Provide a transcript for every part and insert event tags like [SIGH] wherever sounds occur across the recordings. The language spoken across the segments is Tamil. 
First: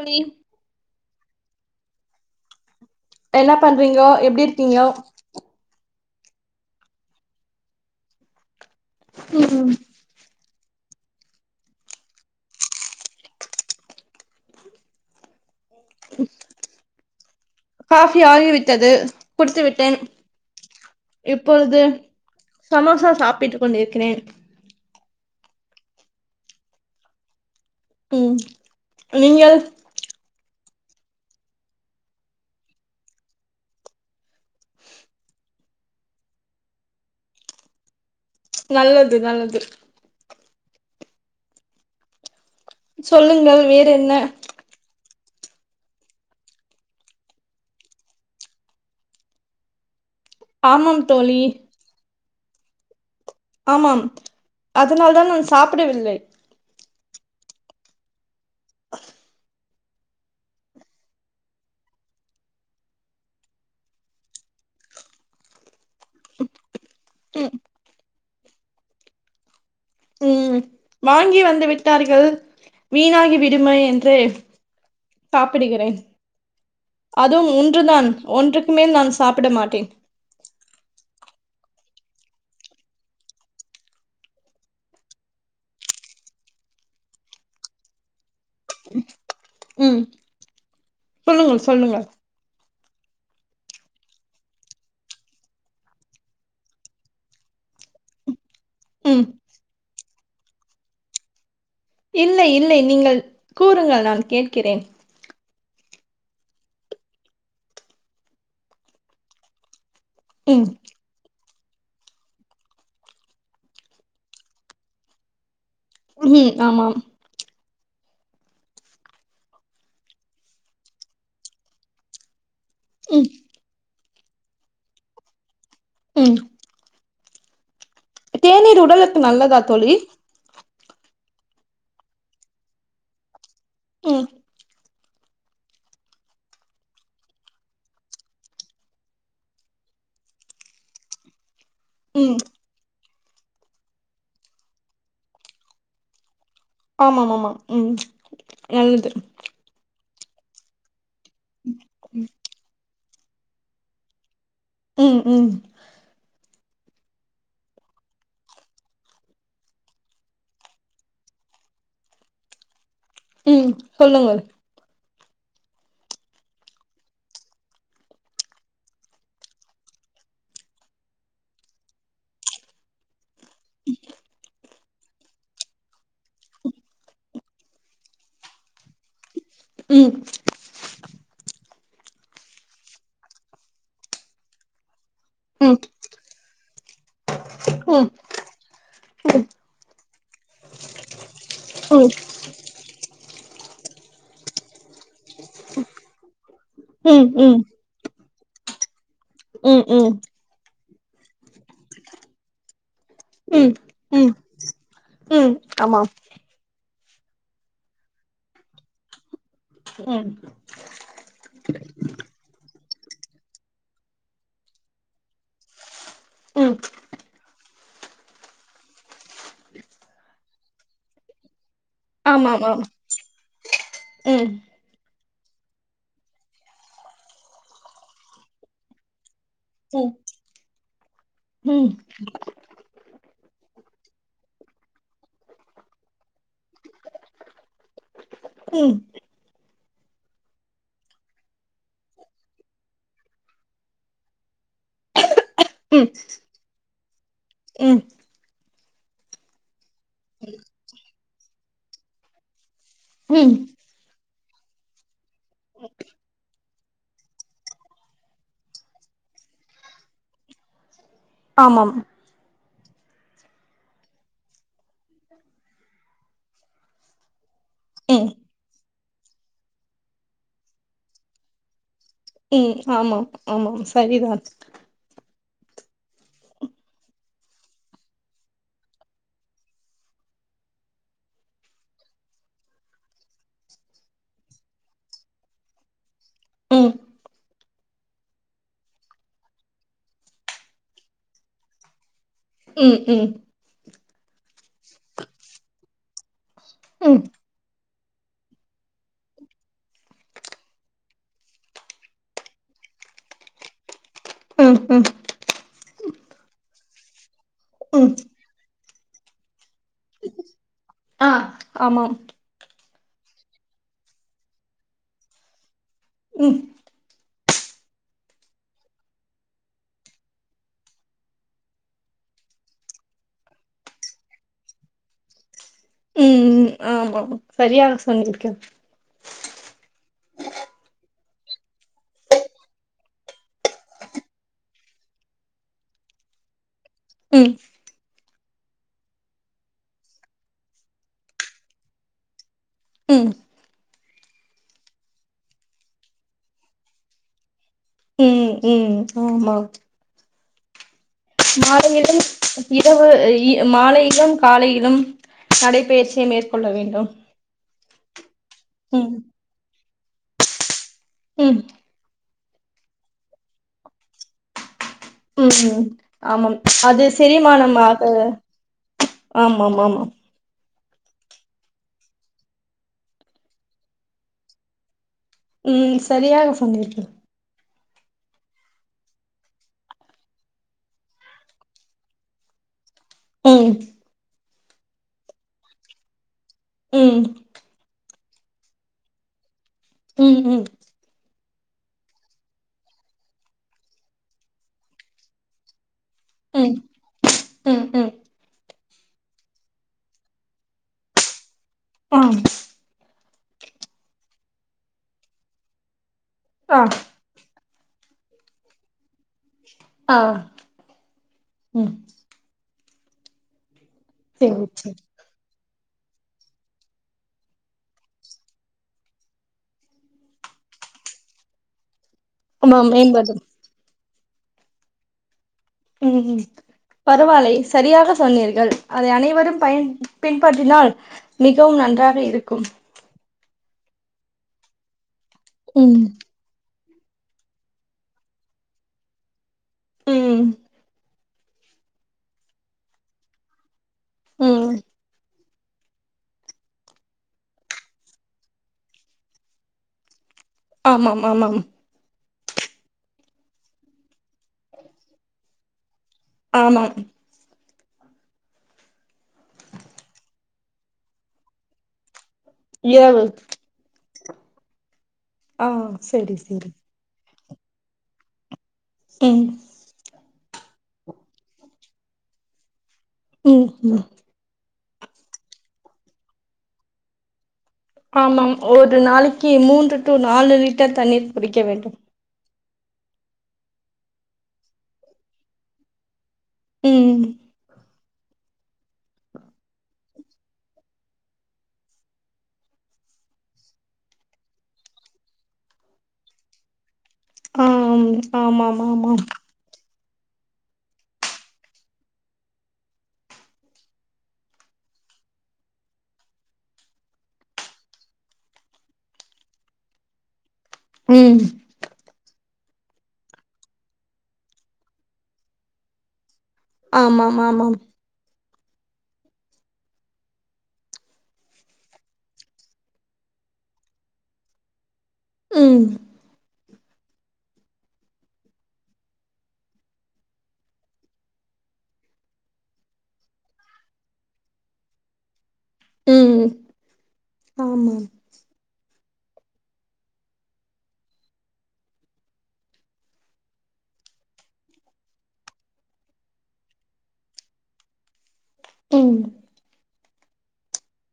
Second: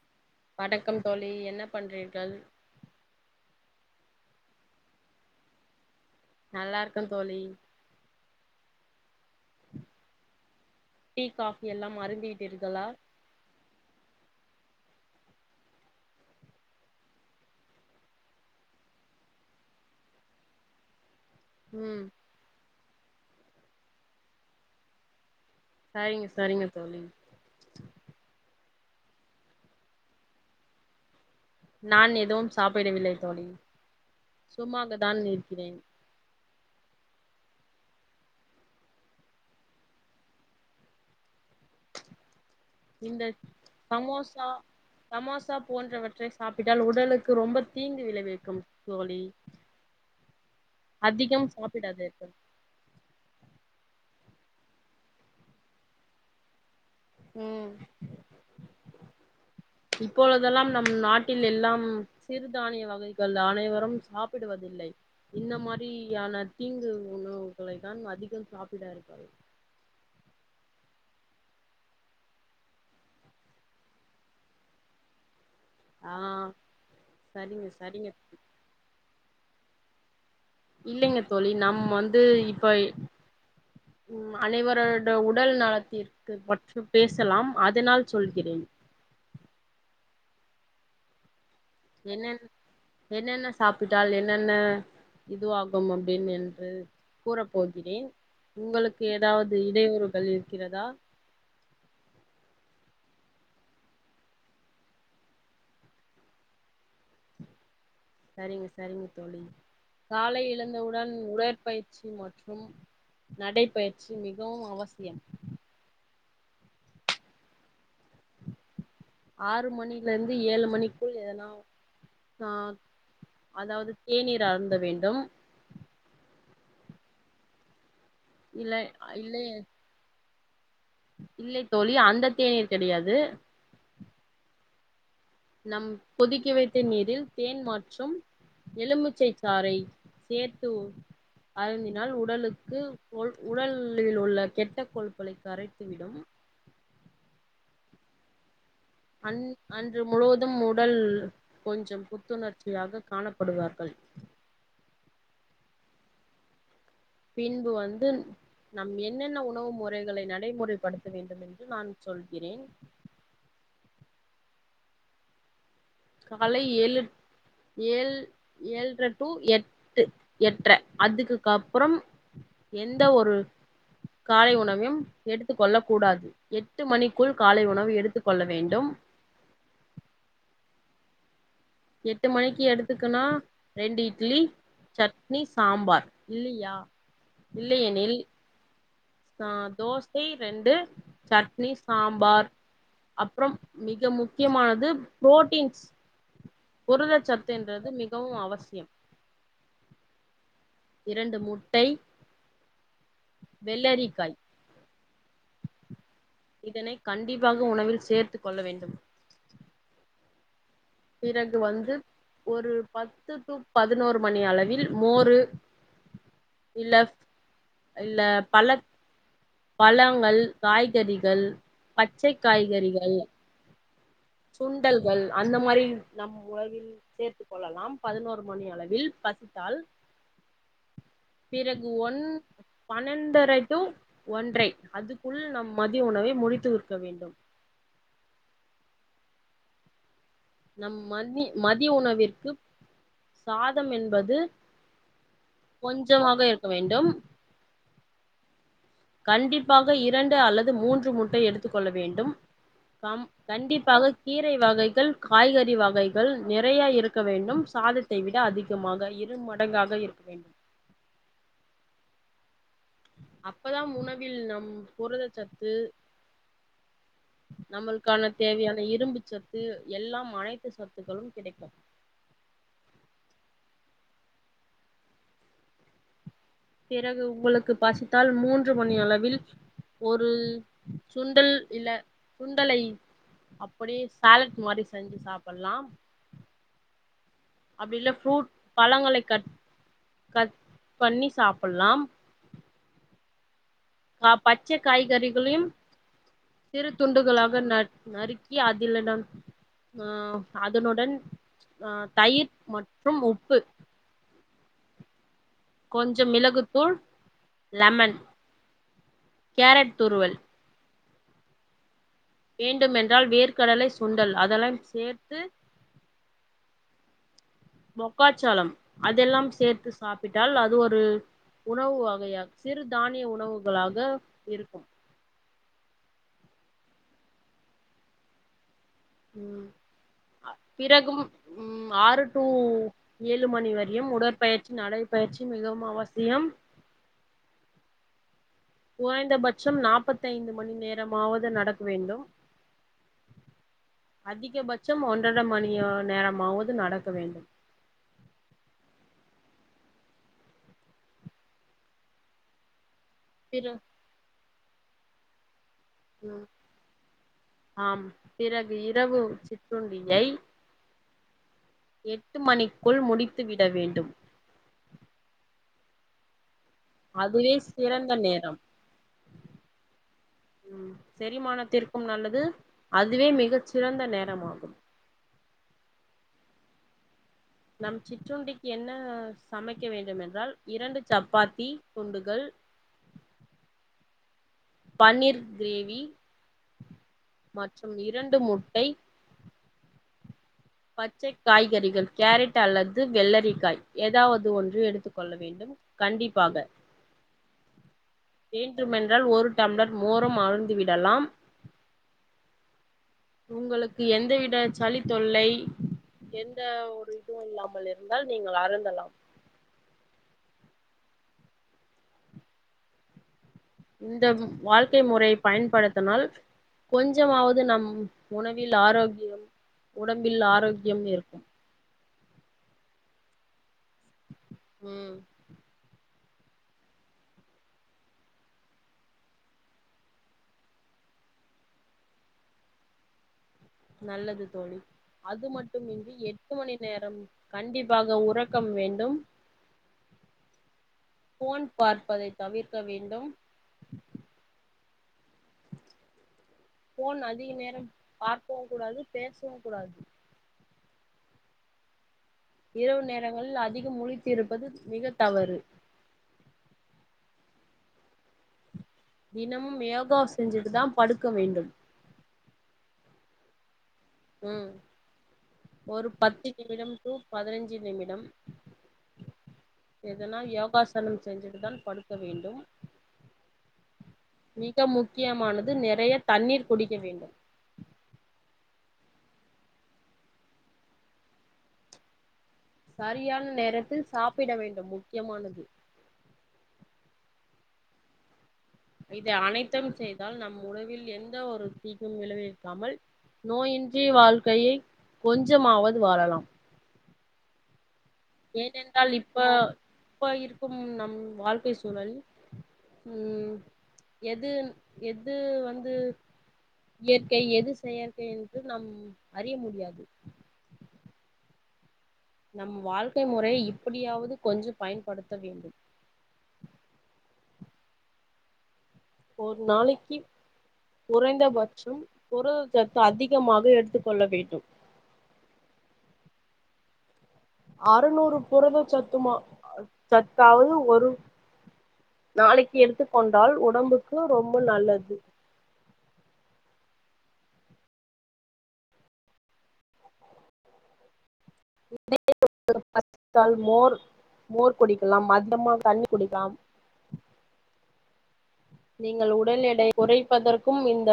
ப்ளீ வணக்கம் தோழி என்ன பண்றீர்கள் என்ன பண்றீங்கோ எப்டி இருக்கீங்கோ நல்லாருக்க தோழி. க் கு ம் டீ காஃபி எல்லாம் அருந்தி விட்டீர்களா காஃபி ஆரிவிட்டது குடித்துவிட்டேன். இப்பொழுது ம் சமோசா சாப்பிட்டு கொண்டிருக்கிறேன். சரிங்க சரிங்க தோழி. ம் நீங்கள்? நான் எதுவும் சாப்பிடவில்லை தோழி சும்மாக தான் இருக்கிறேன். நல்லது நல்லது. இந்த சொல்லுங்கள் வேற என்ன? சமோசா சமோசா போன்றவற்றை சாப்பிட்டால் உடலுக்கு ரொம்ப தீங்கு விளைவிக்கும் தோழி. ஆமாம் தோழி அதிகம் சாப்பிடாதீர்கள். ஆமா அதனாலதான் நான் சாப்பிடவில்லை. ம் இப்பொழுதெல்லாம் நம் நாட்டில் எல்லாம் சிறுதானிய வகைகள் அனைவரும் சாப்பிடுவதில்லை இந்த மாரியான தீங்கு ம் உணவுகளை தான் அதிகம் சாப்பிடார்கள் ம் வாங்கி வந்து விட்டார்கள் வீணாகி விடுமே என்று சாப்பிடுகிறேன் ஆ அதும் சரிங்க சரிங்க ஒன்றுதான் ஒன்றுக்கு மேல் நான் சாப்பிட மாட்டேன் இல்லைங்க தோழி நம் வந்து இப்ப ம் அனைவரோட உடல் நலத்திற் பற்று பேசலாம் அதனால் சொல்கிறேன் ம் சொல்லுங்கள் சொல்லுங்க என்ன என்னென்ன சாப்பிட்டால் என்னென்ன இதுவாகும் அப்படின் என்று கூறப்போகிறேன் உங்களுக்கு ம் ஏதாவ்து இடையூறுகள் இருக்கிறதா இல்லை இல்லை நீங்கள் கூறுங்கள் நான் கேட்கிறேன் சரிங்க சரிங்க தோழி காலை ம் எழுந்தவுடன் உடன் உடற்பயிற்சி மற்றும் நடைப்பயிற்சி மிகவும் அவசியம் இஹும் ஆமாம் ஆறு மணில இருந்து ஏழு மணிக்குள் எதனா ஆ. ம் அதாவது தேநீர் அருந்த வேண்டும். ம் இல்ல தேநீர் உடலுக்கு இல்லை நல்லதா தோழி இல்லை தோழி அந்த தேநீர் கிடையாது ம் நம் கொதிக்க வைத்த நீரில் தேன் மற்றும் எலுமிச்சை சாறை சேர்த்து அருந்த அதனால் ம் உடலுக்கு உ உடலில் உள்ள கெட்ட கொழுப்புகளை கரைத்துவிடும் ஆமாம் ஆமாம் ம் நல்லது அன்று முழுவதும் உடல் கொஞ்சம் புத்துணர்ச்சியாக காணப்படுவார்கள் ம் ம் பின்பு வந்து நம் என்னென்ன உணவு முறைகளை நடைமுறைப்படுத்த வேண்டும் என்று நான் சொல்கிறேன் ம் சொல்லுங்கள் காலை ஏழு ஏழு ஏழ்ர டூ எட்டு எட்ர அதுக்குக்கப்றம் எந்த ஒரு காலை உணவையும் எடுத்துக்கொள்ள கூடாது எட்டு மணிக்குள் காலை உணவு எடுத்துக்க கொள்ள வேண்டும் ம் எட்டு மணிக்கு எடுத்துக்குன்னா ரெண்டு இட்லி சட்னி ம் சாம்பார் இல்லியா ம் இல்லையெனில் ஆ தோசை ரெண்டு சட்னி ம் சாம்பார் அப்புறம் மிக முக்கியமானது பு்ரோட்டீன்ஸ் ம் புரத ம் ம் சத்துன்றது மிகவும் அவசியம் ம் ம் இரண்டு முட்டை ம் ம் வெள்ளரிக்காய் ம் ஆமா இதனை கண்டிப்பாக உணவில் சேர்த்து கொள்ள வேண்டும் ம் பிறகு வந்து ஒரு பத்து டூ பதினொரு மணி அளவில் மோரு ம் இல்ல இல்ல பழ பழங்கள் காய்கறிகள் பச்சை ஆமாம் ஆமாம் காய்கறிகள் ம் சுண் டல்கள் அந்த மாரி நம் உணவில் சேர்த்து கொள்ளலாம் பதினொரு மணி அளவில் பசி த்தால் ம் பிறகு ம் ஒன் பன்னெண்டரை டூ ஒன்றை அதுக்குள் நம் மதிய உணவை முடித்துற்க வேண்டும் ம் நம் மதி மதிய உணவிற்கு சாதம் என்பது ம் கொஞ்சமாக இருக்க வேண்டும் ம் கண்டிப்பாக இரண்டு அல்லது மூன்று முட்டை எடுத்துக்கொள்ள வேண்டும் கம் ம் கண்டிப் பாக கீரை வகைகள் காய்கறி வகைகள் நெ றையா இருக்க வேண்டும் சாதத்தை விட அதிகமாக இரு மடங்காக இருக்க வேண்டும் ஆமாம் அப்பதாம் உணவில் நம் புரத சத்து ம் நம்மளுக்கான தேவையான இரும்பு சத்து எல்லாம் அனைத்து சத்துக்களும் கிடைக்கும் ம் ஆமாம் ஆமாம் சரிதான் பிறகு உங்களுக்கு பசித்தால் மூன்று மணி அளவில் ஒரு சுண்டல் இல்ல சுண்டலை அப்படியே சாலட் மாரி செஞ்சு சாப்பலாம் ம் அப்டி இல்ல ஃப்ரூட் பழங்களை கட் கட் பண்ணி சாப்புலாம் ம் ம் கா பச்ச காய்கறிகளயும் சிறு ம் துண்டுகளா க நட் நறுக்கி அதில நா ஆ அதனுடன் ஆ தயிர் மற்றும் உப்பு ம் ம் கொஞ்சம் மிளகுத்தூள் ம் லெமன் கேரெட் துருவல் ஆ ஆமாம் வேண்டுமென்றால் வேர்க்கடலை சுண்டல் அதெல்லாம் சேர்த்து ம் மொக்காச்சோளம் அதெல்லாம் சேர்த்து சாப்பிட்டால் அது ஒரு உணவு வகையா சிறு தானிய உணவுகளாக இருக்கும் ம் ஆமாமா சரியாக சொன்னீர்கள் ம் ஆ பிறகும் ம் ஆறு டூ ஏழு மணி வரியும் உடற்பயிற்சி நடை பயிற்சி மிகவும் அவசியம் ம் குயந்தபச்சம் நாப்பத்தைந்து மணி நேரமாவது நடக்க வேண்டும் ம் அதிகபச்சம் ஒன்றர மணி நேரமாவது நடக்க வேண்டு ம் ம் ஆமா மாலையிலு இரவு இ பிற மாலையிலு காலையிலு நடைபயிற் ம் ஆம் பிறகு ம் இரவு சிற்றுண்டியை ம் எட்டு மணிக்குள் முடித்துவிட வேண்டும் ம் ஆமாம் அது அதுவே செரிமானமாக சிறந்த நேரம் ஆமாம் ஆமாம் ம் செரிமானத்திற்கும் நல்லது அதுவே மிக சிறந்த நேரமாகும் ம் சரியாக சொன்னீர்கள் நம் சிற்றுண்டிக்கு என்ன சமைக்க வேண்டும்மென்றால் இரண்டு சப்பாத்தி துண்டுகள் ம் பன்னீர் கிரேவி ம் மற்றும் இரண்டு முட்டை ம் ம் பச்சை காய்கறிகள் கேரட் அல்லது வெள்ளரிக்காய் ஏதாவது ஒன்று எடுத்து கொள்ள வேண்டு ம் கண்டிப்பாக ம் ம் ம் வேண்டுமென்றால் ஒரு டம்ளர் மோரும் அருந்திவிடலாம் ஆம் உங்களுக்கு எந்தவித சளி தொல்லை எந்த ஆ ஒரு இதுவும் இல்லாமல் இருந்தால் நீங்கள் அருந்தலாம் ஆ ம் இந்த சேரி சேரி வாழ்க்கை முறை பயன்படுத்தனால் கொஞ்சமாவது நம் உணவில் ஆரோக்கியம் உடம்பில் ஆரோக்கியம் இருக்கும் ஆமாம் மெயின் [UNINTELLIGIBLE] ம் ம் பரவாலை சரியாக சொன்னீர்கள் அதை அனைவரும் பயன் பின்பற்றினால் மிகவும் நன்றாக இருக்கும் நல்லது தோழி அது ம் மட்டுமின்றி எட் ட்டு மணி நேரம் கண்டிப்பாக உறக்கம் வேண்டும் ம் ஃபோன் பார்ப்பதை தவிர்க்க வேண்டும் ம் ஃபோன் அதிக நேரம் பார்க்கவு கூடாது பேசவு கூடாது ஆமாம் ஆமாம் இரவு நேரங்களில் அதிகம் முழித்திருப்பது மிக தவறு ஆமாம் தினமும் யோகா செஞ்சுட்டு தா படுக்க வேண்டும் இரவு ம் ஆ ஒரு சரி பத்து சரி நிமிடம் டு பதினஞ்சு நிமிடம் ம் எதனா யோகாசனம் செஞ்சுட்டு தான் படுக்க வேண்டும் ம் ம் மிக முக்கியமானது நெறைய தண்ணீர் குடிக்க வேண்டும் ஆமாம் ஒரு நாளைக்கு மூன்று டூ நாலு லிட்டர் தண்ணீர் குடிக்க வேண்டும் சரியான நேரத்தில் சாப்பிட வேண்டும் முக்கியமானது ம் இதை அனைத்தும் செய்தால் நம் உடவில் எந்த ஒரு தீங்கும் விளைவிக்காமல் நோயின்றி வாழ்க்கையை கொஞ்சமாவது வாழலாம் ஆ ம் ஏனென்றால் இப்ப இப்ப இருக்கும் நம் வாழ்க்கை சூழல் ம் எது எது வந்து எது இயற்கை எது செயற்கை என்று நாம் அறிய முடியாது ம் நம் வாழ்க்கை முறை இப்படியாவது கொஞ்ச பயன்படுத்த வேண்டும் ஆமாம் ஆமாம் ஒரு நாளைக்கி குறைந்த பட்சம் புரத சத்து அதிகமாக எடுத்துக்கொள்ள வேண்டும் ம் அறநூறு புரத சத்துமா சத்தாவது ஒரு நாளைக்கி எடுத்துக் கொண்டால் உடம்புக்கு ரொம்ப நல்லது ம் ஆமாம் [UNINTELLIGIBLE] மோர் மோர் குடிக்கலாம் அந்தமா தண்ணி குடிக்கலாம் ம் நீங்கள் உடல் எடை குறைப்பதற்கும் இந்த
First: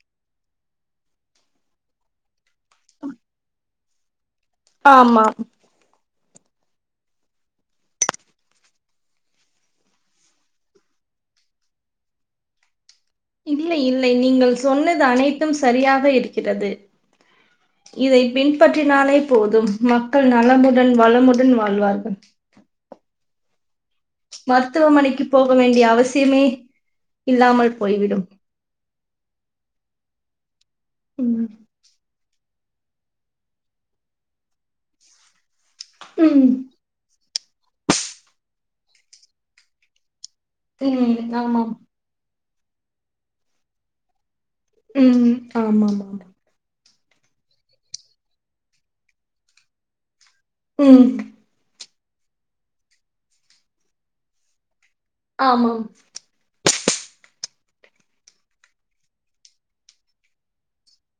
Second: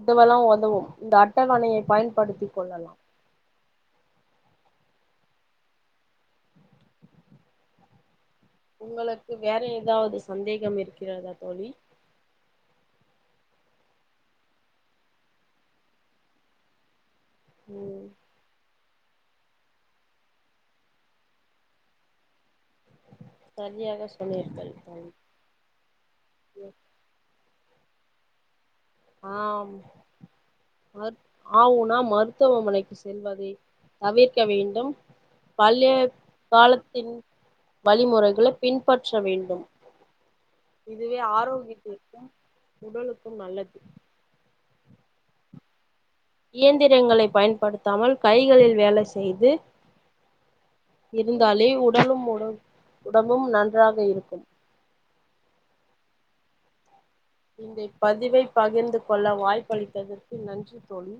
இதுவெல்லா ஒதவு இந்த அட்டவணையை பயன்படுத்திக் கொள்ளலாம் ஆமாம் உங்களுக்கு வேற ஏதாவது சந்தேகம் இருக்கிறதா தோழி இல்லை இல்லை நீங்கள் சொன்னது அனைத்தும் சரியாக இருக்கிறது ம் இதை பின் பற்றினாலே போதும் மக்கள் நலமுடன் வளமுடன் வாழ்வார்கள் சரியாக ஸ் மருத்துவமனைக்குப் போக வேண்டிய அவசியமே இல்லாமல் போய்விடும் ஆம் அத் ம் ஆ ஊனா மருத் த்துவமனைக்கு செல்வதை தவிர்க்க வேண்டும் பழைய ம் காலத் தின் வழிமுறைகளை பின்பற்ற வேண்டும் இதுவே ம் ஆமாம் ஆரோக்கியத்திற்கும் உடலுக்கும் நல்லது ம் ஆமாம் இயந்திரங்களை பயன்படுத்தாமல் கைகளில் வேலை செய்து ம் இருந் தாலே உடலும் உடம்பும் நன்றாக இருக்கும் ஆமாம் இந்தப் பதிவை பகிர்ந்து கொள்ள வாய்ப்பளித்ததற்கு நன்றி தோழி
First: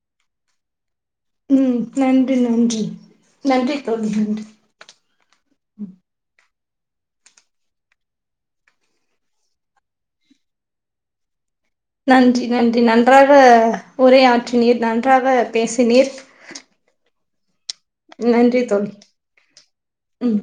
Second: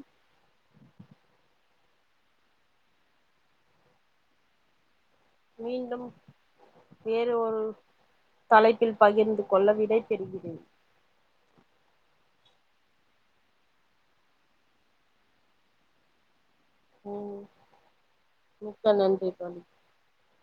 ம் நன்றி நன்றி நன்றி தோழி நன்றி மீண்டும் வேறு ஒரு தலைப்பில் பகிர்ந்து கொள்ள விடைபெறுகிறேன் நன்றி நன்றி நன்றாக உரையாற்றினீர் நன்றாகப் பேசினீர் ம் நன்றி தோழி மிக்க நன்றி தோழி ம்